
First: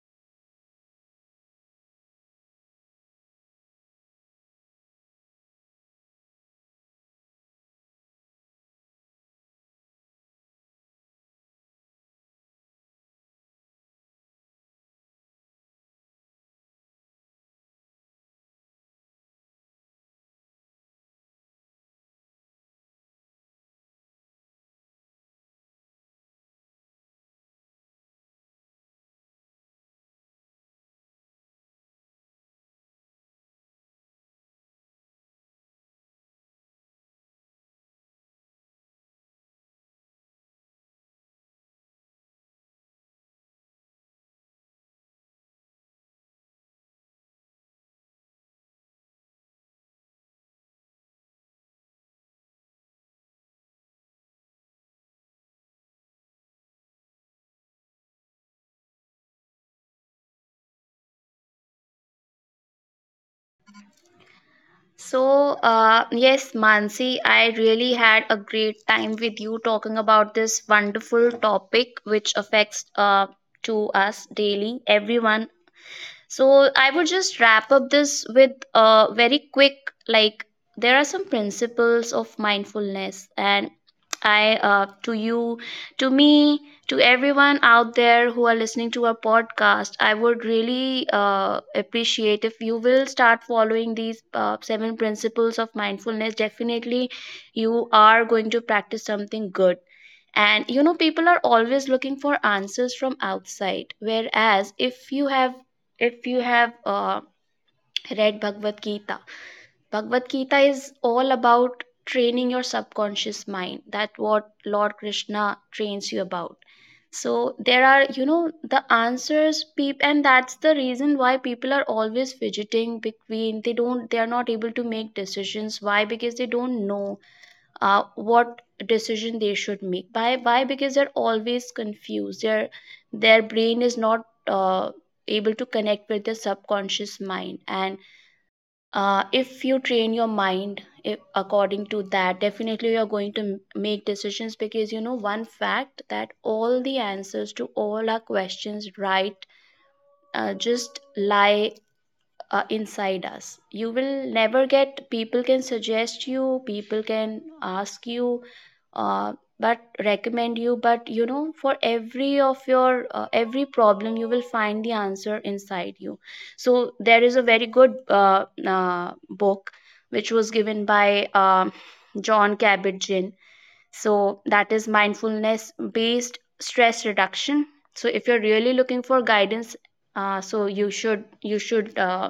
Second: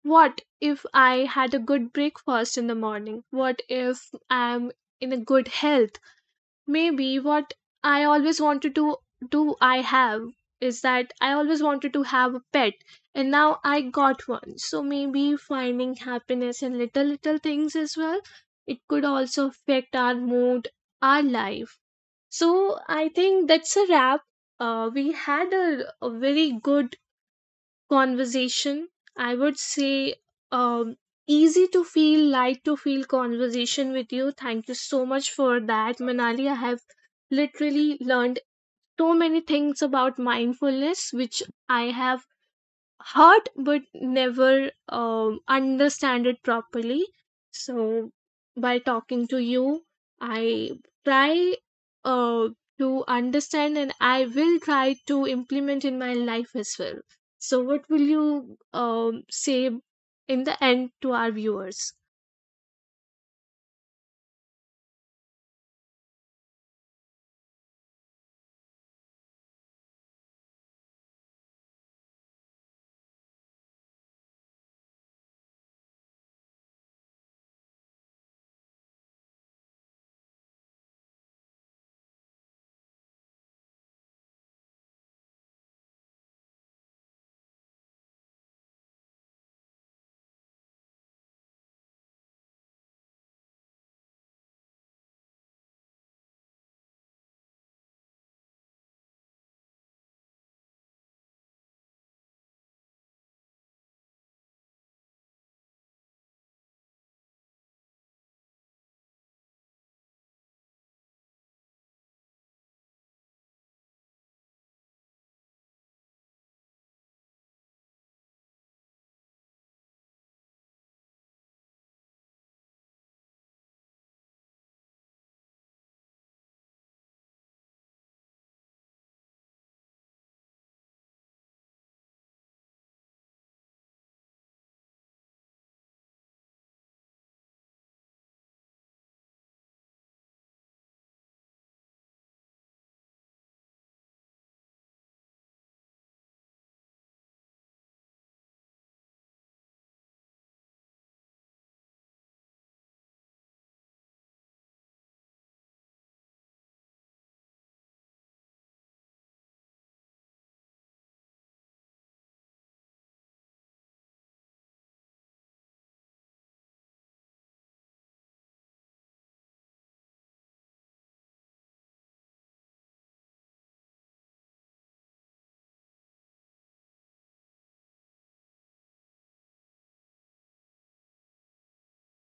S1: what if I had a good breakfast in the morning, what if I'm in a good health? Maybe what I always wanted to do I have, is that I always wanted to have a pet, and now I got one. So maybe finding happiness in little little things as well. It could also affect our mood, our life. So I think that's a wrap. We had a very good conversation, I would say. um Easy to feel, light to feel conversation with you. Thank you so much for that, Manali. I have literally learned so many things about mindfulness which I have heard but never understand it properly. So by talking to you, I try uh, to understand, and I will try to implement in my life as well. So what will you say in the end to our viewers?
S2: So, yes, Mansi, I really had a great time with you talking about this wonderful topic which affects to us daily, everyone. So I would just wrap up this with a very quick, like, there are some principles of mindfulness. And I, to you, to me, to everyone out there who are listening to our podcast, I would really appreciate if you will start following these seven principles of mindfulness. Definitely you are going to practice something good. And you know, people are always looking for answers from outside, whereas if you have read Bhagavad Gita, Bhagavad Gita is all about training your subconscious mind. That what Lord Krishna trains you about. So there are, you know, the answers, people, and that's the reason why people are always fidgeting between. They are not able to make decisions. Why? Because they don't know what decision they should make. Why? Because they're always confused. Their brain is not uh, able to connect with their subconscious mind. And if you train your mind, if, according to that, definitely you're going to make decisions, because you know one fact, that all the answers to all our questions, right, just lie inside us. You will never get, people can suggest you, people can ask you, uh, but recommend you, but you know for every of your, every problem, you will find the answer inside you. So there is a very good book which was given by John Kabat-Zinn. So that is Mindfulness Based Stress Reduction. So if you're really looking for guidance, so you should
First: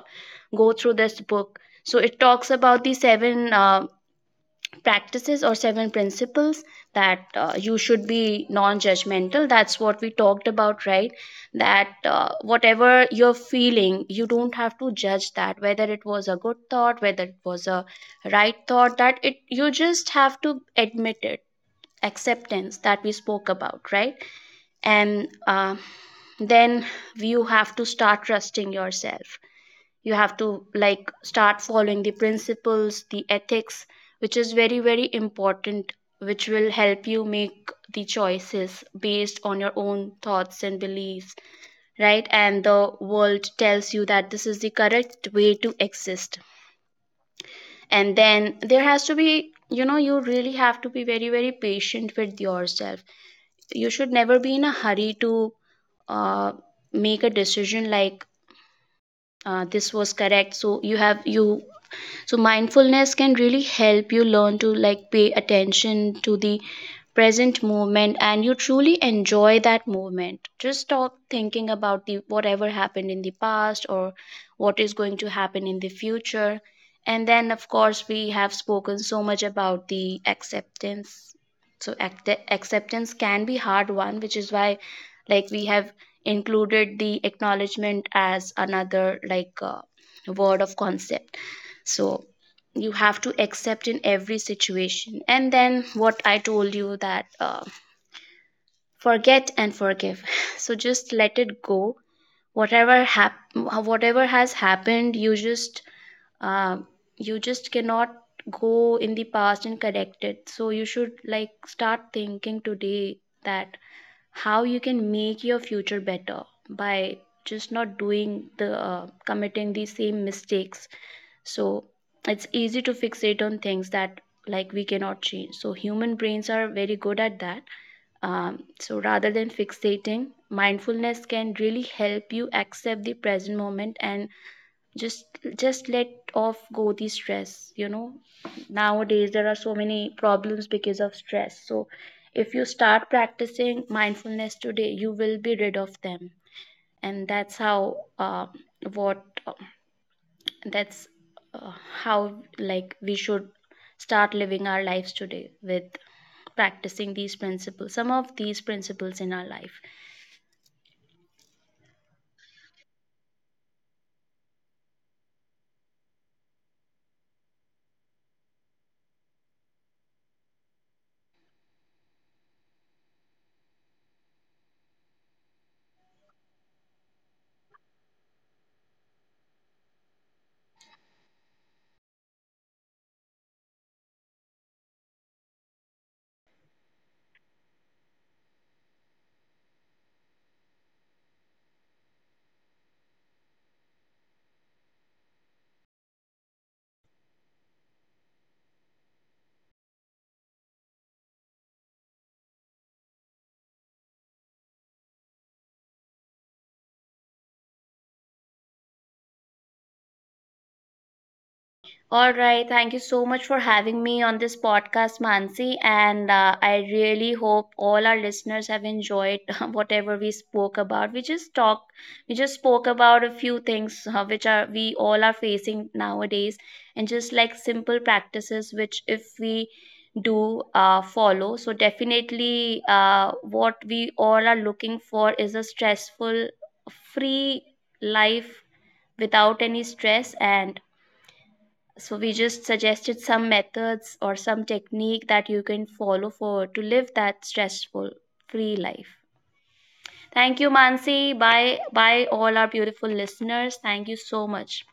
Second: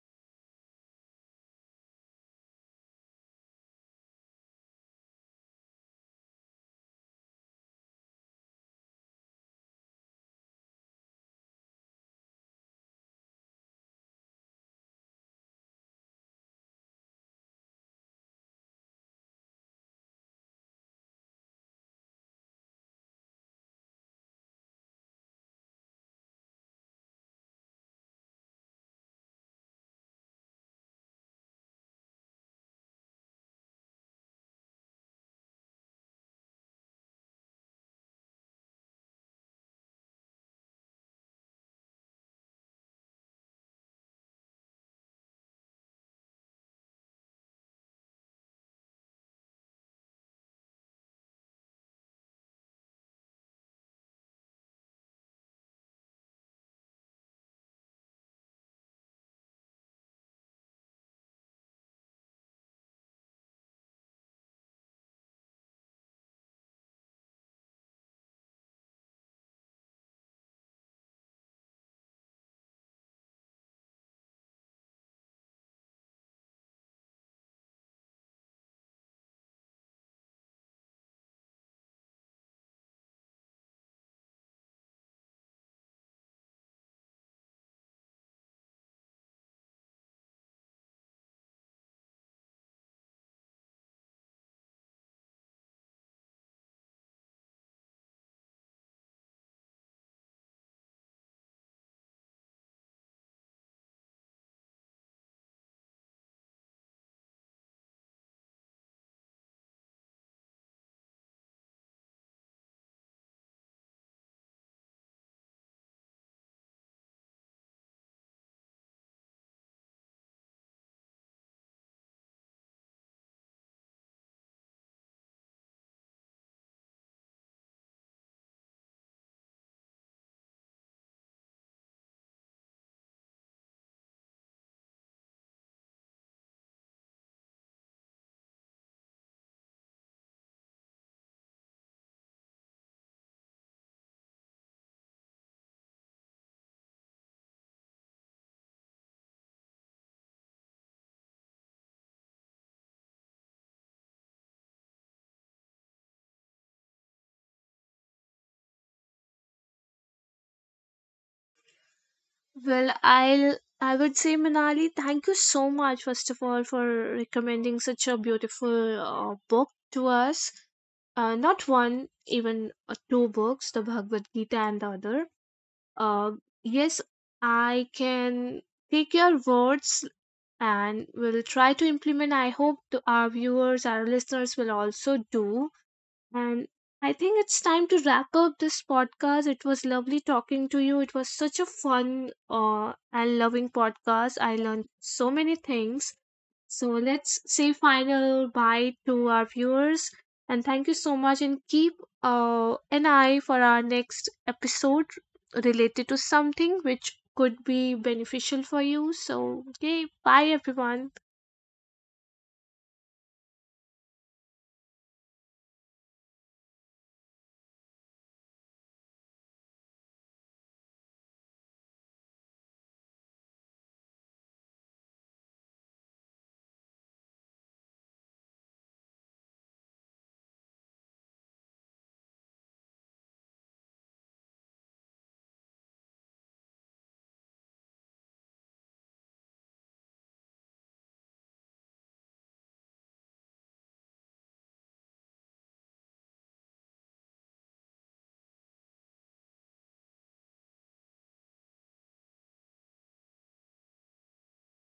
S2: go through this book. So it talks about the seven practices or seven principles, that you should be non-judgmental. That's what we talked about, right? That whatever you're feeling, you don't have to judge that. Whether it was a good thought, whether it was a right thought, that it you just have to admit it. Acceptance, that we spoke about, right? And then you have to start trusting yourself. You have to like start following the principles, the ethics, which is very, very important, which will help you make the choices based on your own thoughts and beliefs, right? And the world tells you that this is the correct way to exist. And then there has to be, you know, you really have to be very, very patient with yourself. You should never be in a hurry to uh, make a decision, like, this was correct, so you. So mindfulness can really help you learn to like pay attention to the present moment and you truly enjoy that moment. Just stop thinking about the whatever happened in the past or what is going to happen in the future. And then, of course, we have spoken so much about the acceptance. So acceptance can be hard one, which is why like we have included the acknowledgement as another like word of concept. So you have to accept in every situation. And then what I told you, that forget and forgive, [LAUGHS] [SIGHS] so just let it go. Whatever has happened, uh, you just cannot go in the past and correct it. So you should like start thinking today that how you can make your future better by just not doing the committing the same mistakes. So it's easy to fixate on things that like we cannot change. So human brains are very good at that. Um, so rather than fixating, mindfulness can really help you accept the present moment and just just let off go the stress. You know, nowadays there are so many problems because of stress. So if you start practicing mindfulness today, you will be rid of them. And that's how, what that's uh, how like we should start living our lives today with practicing these principles some of these principles in our life.
S1: Well, I would say Manali, thank you so much first of all for recommending such a beautiful book to us. Not one, even two books, the Bhagavad Gita and the other. Uh, yes, I can take your words and will try to implement. I hope the, our viewers, our listeners will also do. And I think it's time to wrap up this podcast. It was lovely talking to you. It was such a fun and loving podcast. I learned so many things. So let's say final bye to our viewers. And thank you so much. And keep an eye for our next episode related to something which could be beneficial for you. So, okay, bye everyone.
S2: All right. Thank you so much for having me on this podcast, Mansi. And I really hope all our listeners have enjoyed [LAUGHS] whatever we spoke about. We just spoke about a few things which are we all are facing nowadays, and just like simple practices which if we do follow, so definitely what we all are looking for is a stressful, free life without any stress. And so we just suggested some methods or some technique that you can follow for to live that stressful free life. Thank you, Mansi. Bye bye all our beautiful listeners. Thank you so much.